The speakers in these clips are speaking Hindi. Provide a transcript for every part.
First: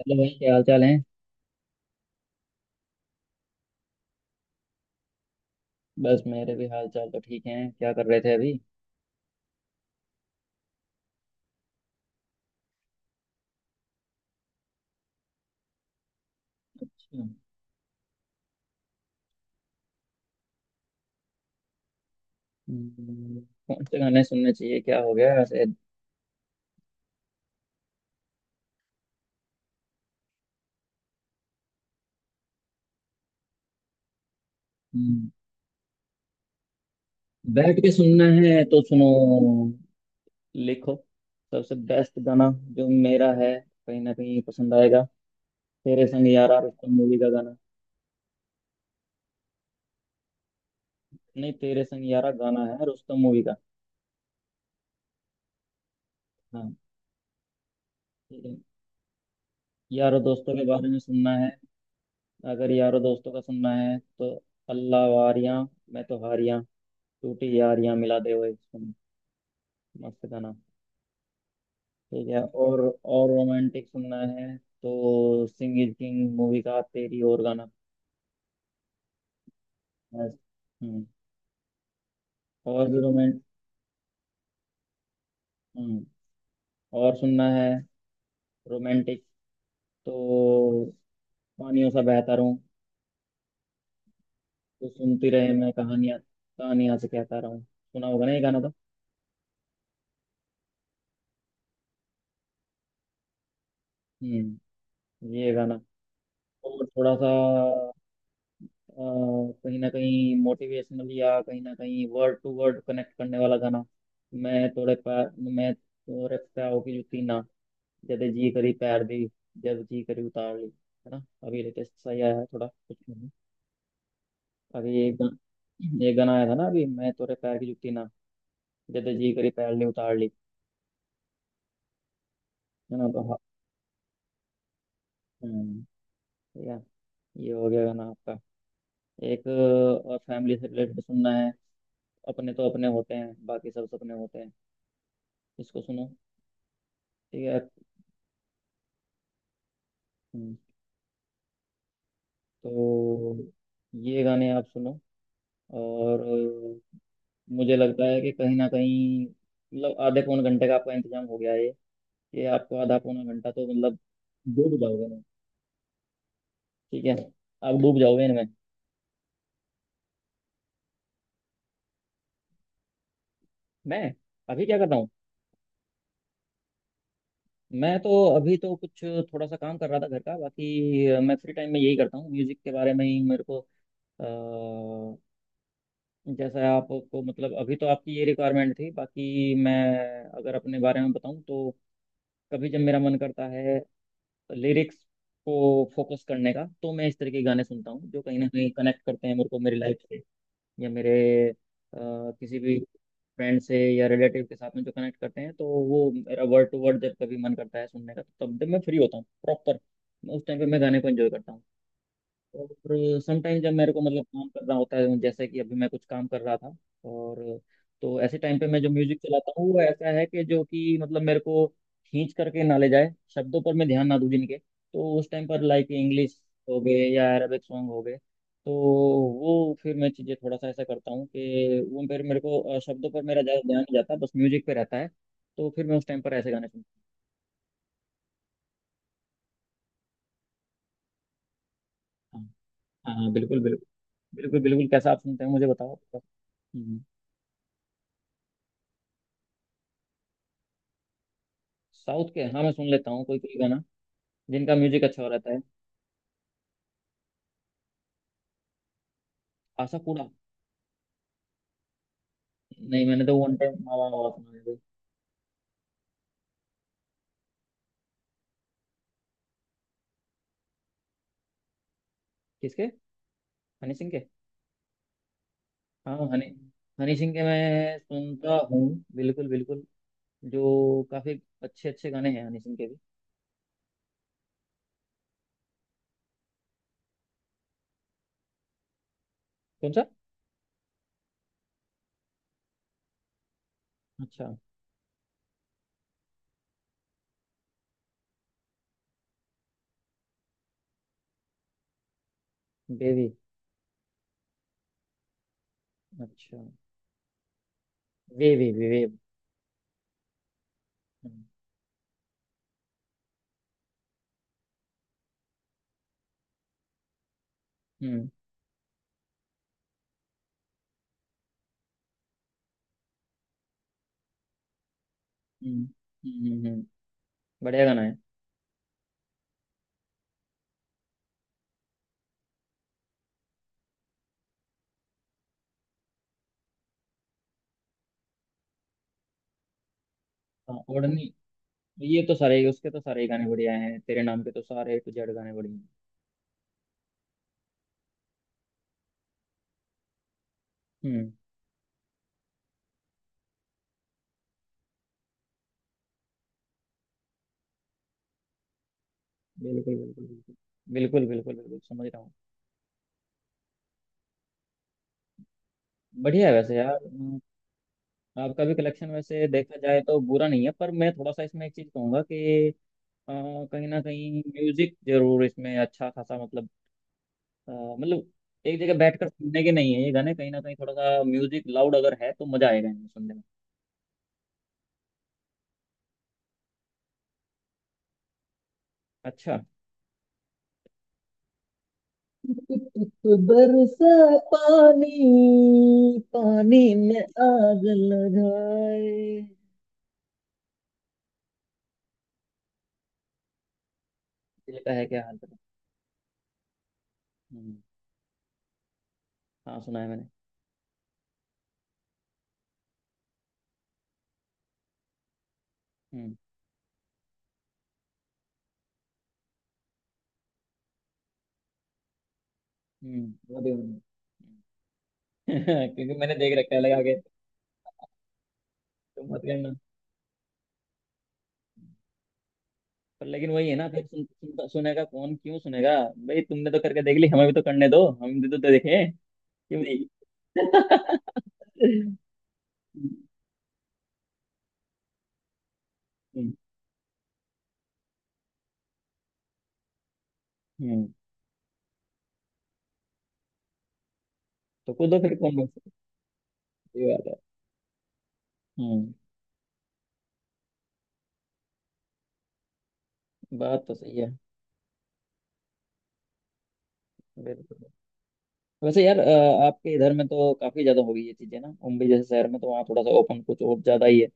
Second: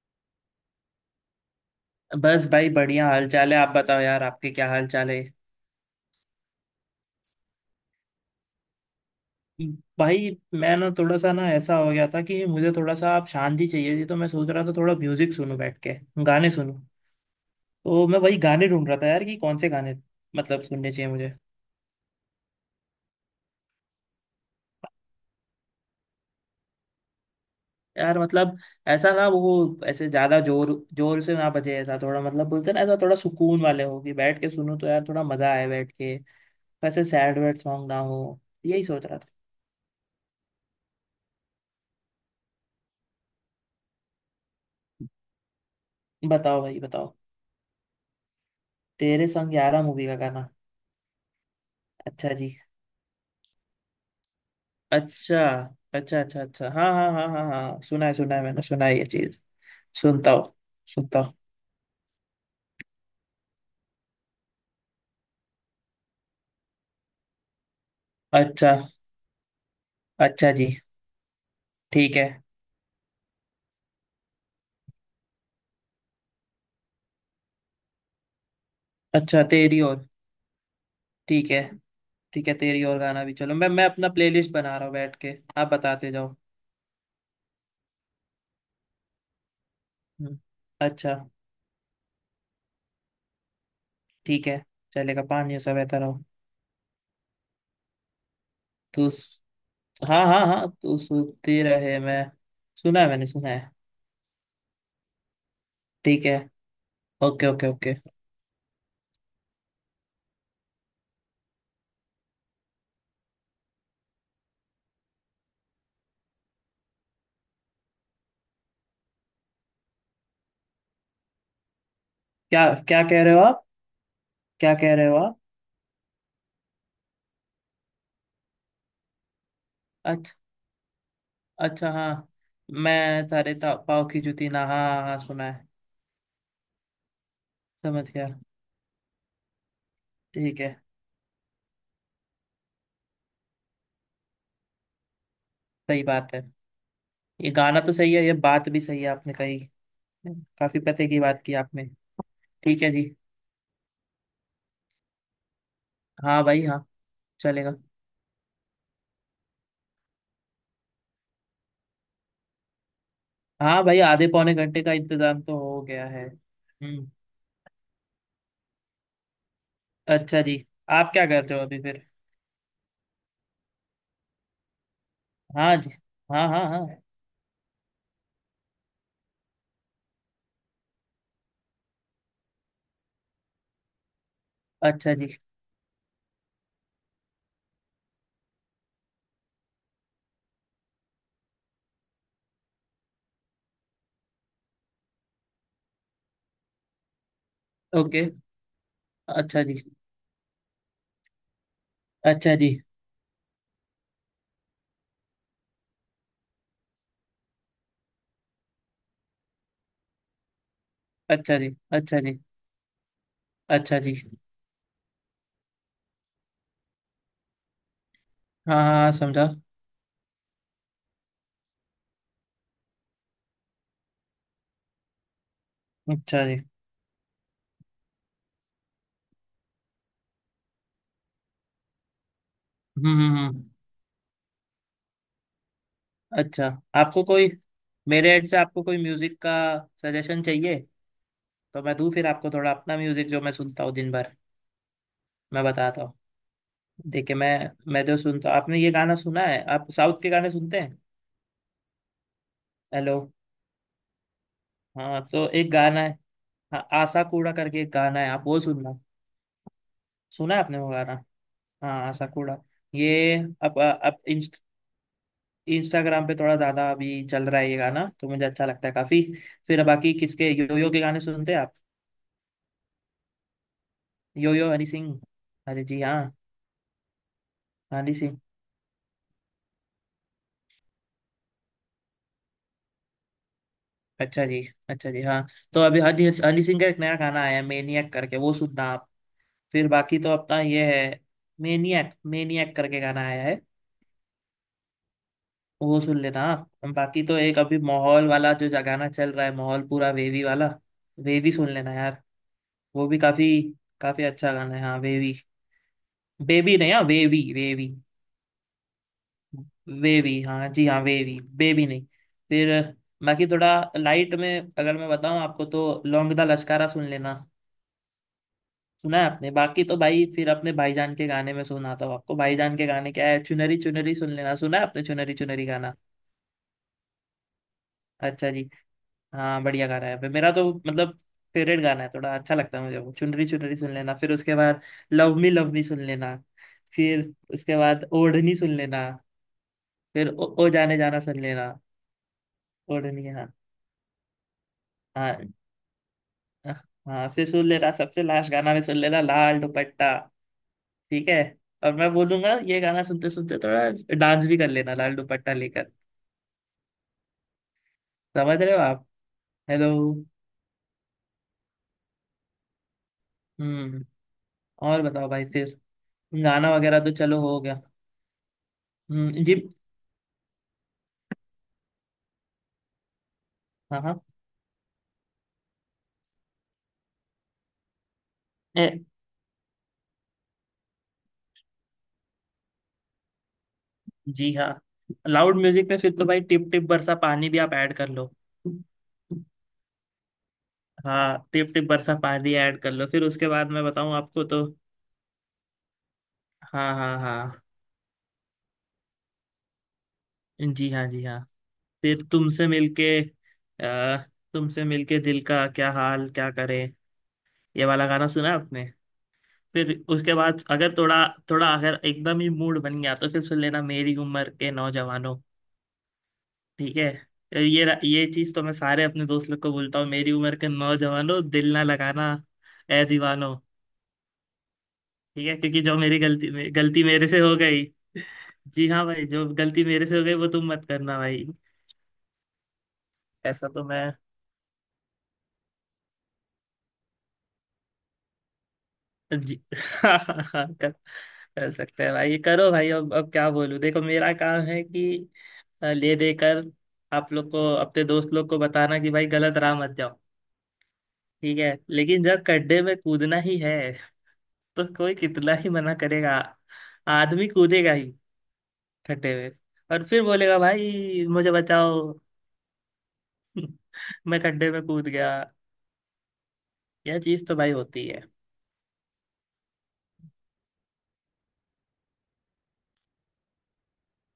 हेलो भाई, क्या हाल चाल है। बस भाई बढ़िया हाल चाल है। आप बताओ यार आपके क्या हाल चाल है। बस मेरे भी हाल चाल तो ठीक हैं। क्या कर रहे थे अभी? भाई मैं ना थोड़ा सा ना ऐसा हो गया था कि मुझे थोड़ा सा आप शांति चाहिए थी, तो मैं सोच रहा था थोड़ा म्यूजिक सुनूं बैठ के गाने सुनूं। अच्छा। तो मैं वही गाने ढूंढ रहा था यार कि कौन से गाने मतलब सुनने चाहिए मुझे। हम्म, कौन से गाने सुनने चाहिए, क्या हो गया ऐसे? यार मतलब ऐसा ना वो ऐसे ज्यादा जोर जोर से ना बजे, ऐसा थोड़ा मतलब बोलते हैं ना, ऐसा थोड़ा सुकून वाले हो कि बैठ के सुनूं तो यार थोड़ा हम्म, मजा आए बैठ के। वैसे सैड वैड बैठ सॉन्ग के ना सुनना हो। है तो यही सोच सुनो। रहा था। लिखो सबसे बेस्ट गाना जो मेरा है, कहीं ना कहीं पसंद आएगा। तेरे संग यारा, बताओ भाई रुस्तम बताओ। मूवी का गाना। तेरे संग यारा मूवी का गाना? नहीं, तेरे संग अच्छा यारा जी। गाना है, रुस्तम मूवी का। अच्छा अच्छा अच्छा अच्छा, हाँ, हाँ हाँ हाँ हाँ हाँ, सुना है सुना है, ठीक है। मैंने सुना है ये चीज। यारो सुनता दोस्तों हूँ, के बारे में सुनता हूँ। सुनना है? अगर यारो दोस्तों का सुनना है तो अल्लाह वारियां, मैं तो हारियां, टूटी यारियां मिला दे ओए। अच्छा। मस्त अच्छा गाना। जी, ठीक है। ठीक है, और रोमांटिक सुनना है तो सिंग इज किंग मूवी का तेरी और गाना। अच्छा, तेरी और। मस्त। हम्म। ठीक है, ठीक है, तेरी और और भी गाना भी रोमांट चलो, मैं अपना प्लेलिस्ट बना रहा हूँ बैठ के। आप हम्म, बताते जाओ। और सुनना है रोमांटिक तो हम्म, अच्छा। पानियों सा बहता रहूं ठीक है, तो चलेगा। सुनती रहे पानी मैं, सा बहता कहानियां रहो कहानियां से कहता रहूं। सुना होगा ना ये गाना तो? तू, हाँ हाँ हाँ, तू सुनती रहे मैं, सुना है, मैंने सुना है। हम्म, ये गाना। ठीक है। और थोड़ा सा ओके ओके ओके। कहीं ना कहीं मोटिवेशनल या कहीं ना कहीं वर्ड टू वर्ड कनेक्ट करने वाला गाना। मैं तोड़े पा मैं तोड़े पाँव की जूती ना, जब जी करी पैर दी, जब जी करी उतार ली। है ना? अभी लेटेस्ट सही आया है क्या थोड़ा, कुछ क्या कह नहीं। रहे हो आप? क्या कह अभी रहे एक हो आप? गाना, आया था ना अभी, मैं तेरे पैर की जुत्ती ना, जब जी करी पैर ली उतार ली। अच्छा, अच्छा हाँ, है ना? तो मैं हाँ, तारे पाव की जूती ना, हाँ हाँ हाँ, सुना है। हम्म, ठीक है, ये हो गया गाना समझ गया। आपका। एक और फैमिली ठीक से है। रिलेटेड सुनना है। अपने तो अपने होते हैं, बाकी सब सपने होते हैं। इसको सही सुनो। बात है। ठीक ये है। गाना तो सही है, ये बात भी सही है आपने कही। हम्म, काफी पते की बात की आपने। ठीक है जी। तो ये गाने आप सुनो और हाँ भाई हाँ, चलेगा। मुझे लगता है कि कहीं ना कहीं मतलब आधे पौन घंटे का आपका इंतजाम हो गया है ये। ये आपको आधा पौना घंटा तो हाँ मतलब भाई आधे पौने डूब घंटे का जाओगे ना। इंतजाम तो हो गया है, ठीक हम्म। है, आप डूब जाओगे इनमें। अच्छा जी। आप क्या कर रहे हो अभी फिर? मैं अभी क्या कर रहा हूँ? हाँ जी, हाँ हाँ हाँ। मैं तो अभी तो कुछ थोड़ा सा काम कर रहा था घर का, बाकी मैं फ्री टाइम में यही करता हूँ, म्यूजिक के बारे में ही मेरे को अ, अच्छा जी। जैसा आपको मतलब अभी तो आपकी ये रिक्वायरमेंट थी, बाकी मैं अगर अपने बारे में बताऊँ तो कभी जब मेरा मन करता है लिरिक्स को फोकस करने का तो मैं इस तरह के गाने सुनता हूँ जो ओके। कहीं ना कहीं कनेक्ट करते हैं मेरे को अच्छा मेरी जी। लाइफ से या मेरे अ, अच्छा किसी जी। भी फ्रेंड से या रिलेटिव के साथ में जो कनेक्ट करते हैं, तो वो मेरा वर्ड टू वर्ड जब कभी मन करता है सुनने का, तो तब जब मैं फ्री होता हूँ प्रॉपर उस टाइम पे मैं गाने को एंजॉय करता अच्छा हूँ। जी। अच्छा जी। और समटाइम जब मेरे अच्छा को जी। मतलब काम करना होता है, जैसे कि अभी मैं कुछ काम कर रहा था, और तो ऐसे टाइम पे हाँ मैं जो हाँ हाँ, म्यूजिक समझा। चलाता हूँ वो ऐसा है कि जो कि मतलब मेरे को खींच करके ना ले जाए, शब्दों पर मैं ध्यान ना दूं जिनके, तो उस टाइम पर लाइक इंग्लिश अच्छा जी। हो गए या अरेबिक सॉन्ग हो गए, तो वो फिर मैं चीज़ें थोड़ा सा ऐसा करता हूँ कि वो फिर मेरे को शब्दों पर मेरा ज़्यादा हम्म। ध्यान नहीं जाता, बस म्यूजिक पे रहता है। तो फिर मैं उस टाइम पर ऐसे अच्छा। गाने सुनता आपको कोई, मेरे एड से आपको कोई म्यूजिक का सजेशन चाहिए तो मैं दूं फिर हूँ। आपको थोड़ा अपना हाँ हाँ म्यूजिक हाँ, जो मैं बिल्कुल सुनता बिल्कुल। हूँ दिन भर। बिल्कुल बिल्कुल कैसा आप सुनते हैं, मैं मुझे बताओ। बताता हूँ। हम्म, देखिए मैं जो सुनता हूँ, आपने ये गाना सुना है, आप साउथ के गाने सुनते हैं? साउथ के, हाँ मैं सुन लेता हेलो। हूँ कोई कोई गाना जिनका म्यूजिक हाँ, अच्छा तो रहता है। एक गाना है, हाँ आशा कूड़ा करके एक गाना है, आप वो सुनना, आशा पूरा? सुना है आपने वो गाना? हाँ आशा कूड़ा। नहीं, मैंने ये तो वन अब टाइम मावा अब मावा सुना है भाई। इंस्टाग्राम पे थोड़ा ज्यादा अभी चल रहा है ये गाना, तो मुझे अच्छा लगता है काफी। फिर बाकी किसके, योयो के गाने सुनते हैं आप? किसके? हनी सिंह के? योयो हनी सिंह। अरे जी हाँ हाँ, हनी, हनी सिंह के मैं हनी सिंह। सुनता हूँ, बिल्कुल बिल्कुल। जो काफी अच्छे अच्छे गाने हैं हनी सिंह के भी। अच्छा जी। अच्छा जी हाँ, तो अभी हनी हनी सिंह का एक नया गाना आया है मेनियक करके, वो सुनना आप। फिर कौन सा? बाकी तो अपना ये है। मेनियक मेनियक करके गाना आया है। अच्छा। वो सुन लेना आप, बाकी तो एक अभी माहौल वाला जो गाना चल रहा है, माहौल पूरा वेवी वाला। वेवी सुन लेना यार। वो भी बेबी? काफी काफी अच्छा गाना है, हाँ वेवी। अच्छा। बेबी नहीं, हाँ वेवी वेवी। वे वे वे वे। वेवी, हाँ जी, हाँ वेवी, हम्म बेबी नहीं। फिर बाकी थोड़ा लाइट में अगर मैं बताऊं आपको, तो लौंग दा लश्कारा सुन लेना। हम्म सुना है आपने, बाकी तो भाई फिर अपने भाईजान के गाने में सुनाता हूँ आपको, भाईजान के गाने क्या है, चुनरी चुनरी सुन लेना, सुना है आपने चुनरी चुनरी हम्म। गाना? हम्म, हम्म, बढ़िया गाना है। अच्छा जी। हाँ बढ़िया गाना है, मेरा तो मतलब फेवरेट गाना है, थोड़ा अच्छा लगता है मुझे वो चुनरी चुनरी सुन लेना, फिर उसके बाद लव मी सुन लेना, फिर उसके बाद ओढ़नी सुन लेना, फिर ओ हाँ जाने जाना ओढ़नी, सुन लेना। ये तो सारे ही, उसके तो सारे ओढ़नी ही गाने हाँ, बढ़िया हैं, तेरे नाम के तो सारे टू जेड हाँ गाने बढ़िया हैं। हाँ हाँ, फिर सुन लेना सबसे लास्ट गाना में सुन लेना लाल दुपट्टा। ठीक हम्म। है, और मैं बोलूंगा ये गाना सुनते सुनते थोड़ा डांस भी कर लेना लाल दुपट्टा लेकर। समझ रहे हो आप? हेलो। बिल्कुल बिल्कुल। बिल्कुल बिल्कुल बिल्कुल बिल्कुल समझ रहा हूँ। हम्म। और बताओ भाई फिर, बढ़िया है गाना वैसे यार। वगैरह तो चलो हो गया। आपका भी कलेक्शन वैसे जी, देखा जाए तो बुरा नहीं है, पर मैं थोड़ा सा इसमें एक चीज़ कहूँगा कि अ, कहीं ना हाँ हाँ। कहीं म्यूजिक जरूर इसमें अच्छा खासा मतलब अ, मतलब एक ए, जगह बैठकर सुनने के नहीं है ये गाने, कहीं ना कहीं थोड़ा सा म्यूजिक लाउड अगर है तो मजा आएगा इनमें सुनने में। जी हाँ, लाउड म्यूजिक में फिर तो भाई टिप टिप बरसा पानी भी आप ऐड कर लो। अच्छा। हाँ टिप टिप बरसा पानी ऐड कर लो, फिर उसके बाद मैं बरसा बताऊं आपको तो, पानी, पानी हाँ हाँ में हाँ, आग लगाए। जी हाँ जी हाँ। फिर दिल तुमसे का है मिलके क्या हाल दिल तेरा। का क्या हाल क्या करे, हम्म, ये वाला गाना सुना आपने? हाँ फिर सुना है मैंने। उसके बाद अगर थोड़ा, थोड़ा अगर एकदम ही मूड बन गया, तो फिर सुन लेना मेरी उम्र के नौजवानों। हम्म। ठीक है। ये चीज तो मैं सारे अपने दोस्त लोग को बोलता हूँ, मेरी उम्र के नौजवानों दिल ना लगाना ए दीवानों। वो भी होना ठीक है, है। क्योंकि जो क्योंकि मेरी मैंने गलती देख रखा है लगा गलती के, मेरे से हो गई। जी हाँ भाई, तुम मत जो करना। गलती मेरे से हो गई वो तुम मत करना भाई। पर लेकिन वही ऐसा है तो ना मैं, फिर सुन, सुन, सुनेगा कौन, क्यों सुनेगा? भाई तुमने तो करके देख ली, हमें भी तो करने दो, हम भी तो देखें। जी क्यों नहीं? हाँ हाँ हाँ, कर सकते हैं भाई, ये करो भाई, अब क्या बोलूं, देखो मेरा काम है कि ले हम्म। देकर आप लोग को, अपने दोस्त लोग को बताना कि भाई गलत राह मत जाओ। हम्म, ठीक है, लेकिन जब गड्ढे में कूदना ही है तो तो खुद कोई दो फिर कितना कौन बोल ही सकता मना करेगा, है? ये बात है। आदमी कूदेगा ही हम्म। गड्ढे में, और फिर बोलेगा भाई मुझे बचाओ। बात तो सही है। मैं गड्ढे में कूद गया। यह चीज तो भाई बिल्कुल। होती है। वैसे यार आपके इधर में तो काफी ज्यादा हो गई ये चीजें ना, मुंबई जैसे शहर में तो वहाँ थोड़ा सा ओपन कुछ और ज्यादा ही है,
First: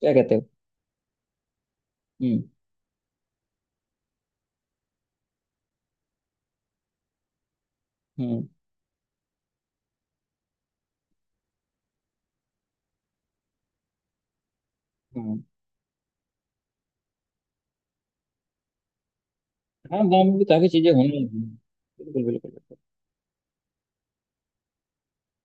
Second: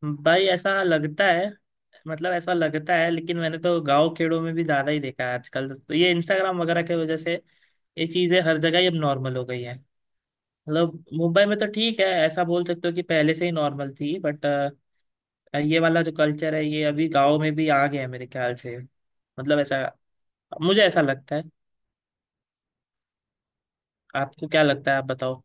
क्या कहते भाई हो? ऐसा लगता है, मतलब हम्म ऐसा लगता है, लेकिन मैंने तो गांव खेड़ों में भी ज्यादा ही देखा है, आजकल तो ये इंस्टाग्राम वगैरह की वजह से ये चीजें हम्म हर जगह ही अब नॉर्मल हो गई है। मतलब मुंबई में तो ठीक है, ऐसा बोल सकते हो कि पहले से ही नॉर्मल थी, बट हम्म। ये वाला जो कल्चर है ये अभी गांव में भी आ गया है मेरे ख्याल से, मतलब ऐसा हाँ गाँव में भी काफी मुझे चीजें ऐसा होंगी, लगता है। बिल्कुल बिल्कुल। आपको क्या लगता है, आप बताओ।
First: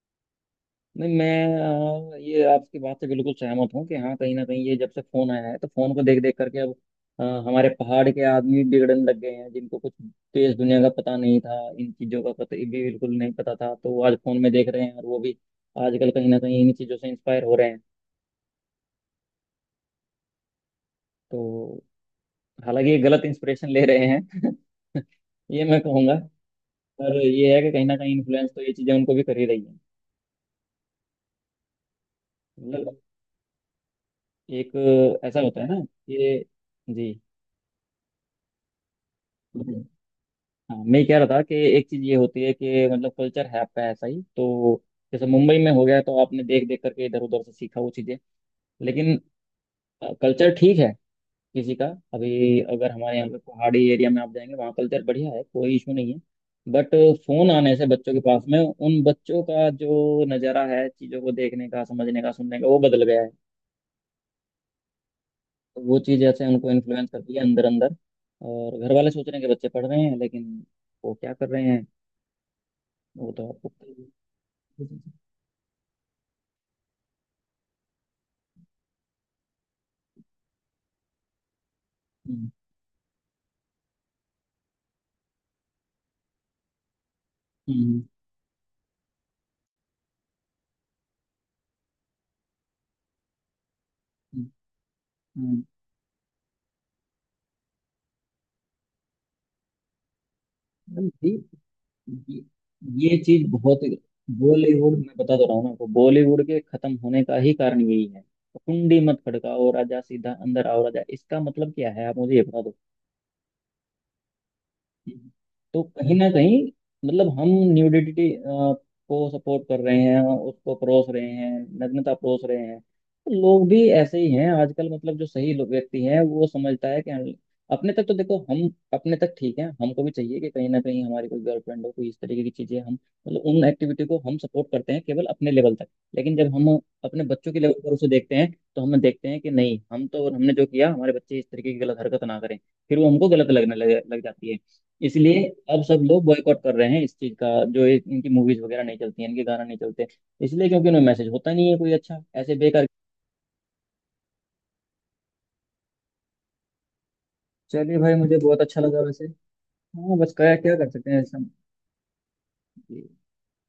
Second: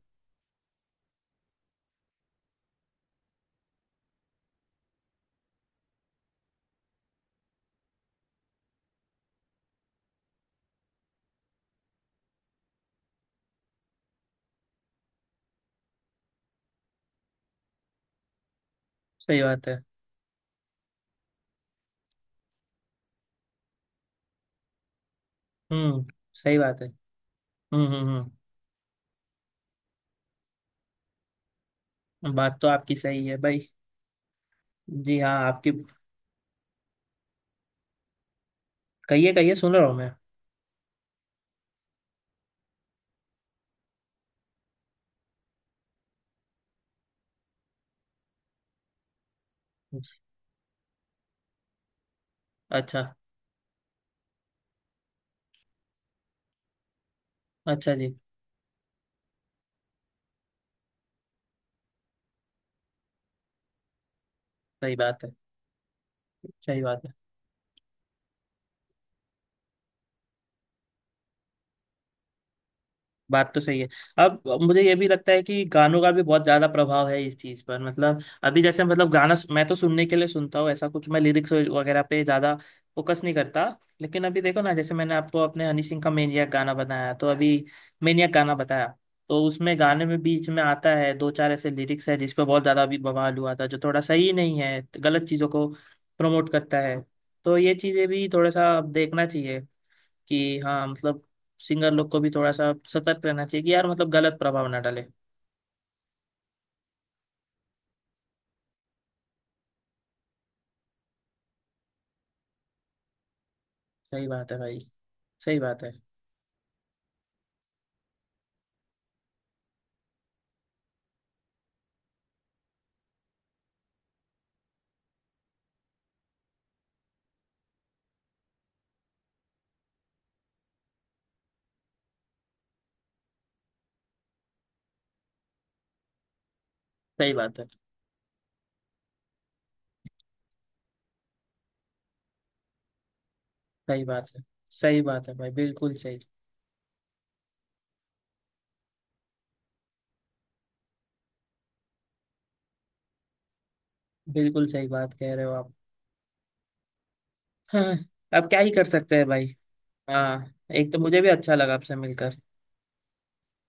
नहीं मैं ये आपकी बात से बिल्कुल सहमत हूँ कि हाँ कहीं ना कहीं ये जब से फोन आया है तो फोन को देख देख करके अब हमारे पहाड़ के आदमी बिगड़ने लग गए हैं, जिनको कुछ देश दुनिया का पता नहीं था, इन चीज़ों का पता भी बिल्कुल नहीं पता था, तो वो आज फोन में देख रहे हैं और वो भी आजकल कहीं ना कहीं इन चीज़ों से इंस्पायर हो रहे हैं। सही बात है। तो हालांकि ये गलत इंस्पिरेशन ले रहे हैं ये मैं हम्म, कहूँगा। सही बात है। पर ये है कि कहीं हम्म ना कहीं हम्म इन्फ्लुएंस तो ये चीज़ें उनको भी कर ही रही है। हम्म, बात तो आपकी मतलब सही है भाई। एक जी हाँ, ऐसा होता है आपकी। ना कि जी। कहिए कहिए, सुन रहा हूँ मैं। हाँ मैं कह रहा था कि एक चीज ये होती है कि मतलब कल्चर है आपका ऐसा ही, तो जैसे मुंबई में हो गया तो आपने देख देख करके इधर उधर से सीखा वो चीजें। लेकिन कल्चर ठीक है किसी का, अभी अगर अच्छा। हमारे यहाँ पे पहाड़ी एरिया में आप जाएंगे वहाँ कल्चर बढ़िया है, कोई इशू नहीं है। बट फोन आने से अच्छा बच्चों जी। के पास में उन बच्चों का जो नज़ारा है चीज़ों को देखने का, समझने का, सुनने का वो बदल गया है। सही बात है। तो वो चीज़ ऐसे उनको सही बात इन्फ्लुएंस है। करती है अंदर अंदर। और घर वाले सोच रहे हैं कि बच्चे पढ़ रहे हैं, लेकिन वो क्या कर रहे हैं वो तो बात तो आपको सही पता है। ही अब मुझे ये है। भी लगता है कि गानों का भी बहुत ज्यादा प्रभाव है इस चीज पर, मतलब अभी जैसे, मतलब गाना मैं तो सुनने के लिए सुनता हूँ, ऐसा कुछ मैं लिरिक्स वगैरह पे हम्म, ज्यादा फोकस नहीं करता, लेकिन अभी देखो ना, जैसे मैंने आपको अपने हनी सिंह का मेनियक गाना बताया, तो अभी हम्म, मेनियक गाना बताया, तो उसमें गाने में बीच में आता है, दो चार ऐसे लिरिक्स है जिस पर बहुत ज्यादा अभी बवाल हुआ था, जो थोड़ा सही हम्म, नहीं है, गलत चीजों हम्म। को प्रमोट करता है। तो ये चीजें भी थोड़ा सा अब देखना चाहिए कि हाँ मतलब मतलब, सिंगर लोग को भी ये थोड़ा सा ये सतर्क रहना चीज चाहिए कि बहुत, यार मतलब गलत प्रभाव ना बॉलीवुड, डाले। मैं बता तो रहा हूँ ना आपको, बॉलीवुड के खत्म होने का ही कारण यही है। कुंडी मत खड़काओ राजा, सीधा अंदर आओ राजा, इसका मतलब क्या है आप मुझे ये बता। सही बात है भाई। सही तो बात है। कहीं ना कहीं मतलब हम न्यूडिटी को सपोर्ट कर रहे हैं, उसको परोस रहे हैं, नग्नता परोस रहे हैं, तो लोग भी ऐसे ही हैं आजकल। मतलब जो सही लोग व्यक्ति हैं वो समझता है कि हम- अपने तक तो देखो हम, अपने तक ठीक है, हमको भी चाहिए कि कहीं ना कहीं हमारी कोई गर्लफ्रेंड हो, कोई इस तरीके की चीजें, हम मतलब उन एक्टिविटी को हम सपोर्ट करते हैं केवल अपने लेवल तक। लेकिन जब हम अपने सही बच्चों के बात है। लेवल पर उसे देखते हैं तो हम देखते हैं कि नहीं, हम तो, हमने जो किया हमारे बच्चे इस तरीके की गलत हरकत ना करें, फिर वो हमको गलत लगने लग, सही लग बात है। जाती है। सही बात है इसलिए भाई, अब बिल्कुल सब सही। लोग बॉयकॉट कर रहे हैं इस चीज का, जो ये- इनकी मूवीज वगैरह नहीं चलती हैं, इनके गाना नहीं चलते, इसलिए क्योंकि उनमें मैसेज होता नहीं है कोई अच्छा, ऐसे बेकार। बिल्कुल सही बात कह रहे हो आप। हाँ, चलिए भाई, मुझे अब क्या बहुत ही अच्छा कर लगा सकते वैसे। हैं भाई। हाँ बस हाँ, क्या क्या कर एक तो सकते मुझे हैं भी सब। अच्छा लगा आपसे मिलकर। जी,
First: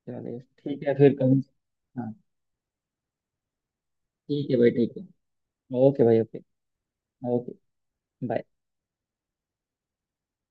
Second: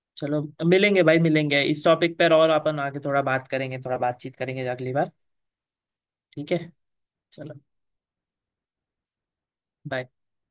चलिए चलो ठीक है मिलेंगे फिर भाई, कभी। मिलेंगे इस हाँ टॉपिक पर और अपन आगे थोड़ा बात करेंगे, थोड़ा बातचीत ठीक है करेंगे भाई, अगली ठीक है। बार। ओके भाई ओके। ठीक है। ओके। चलो बाय। bye।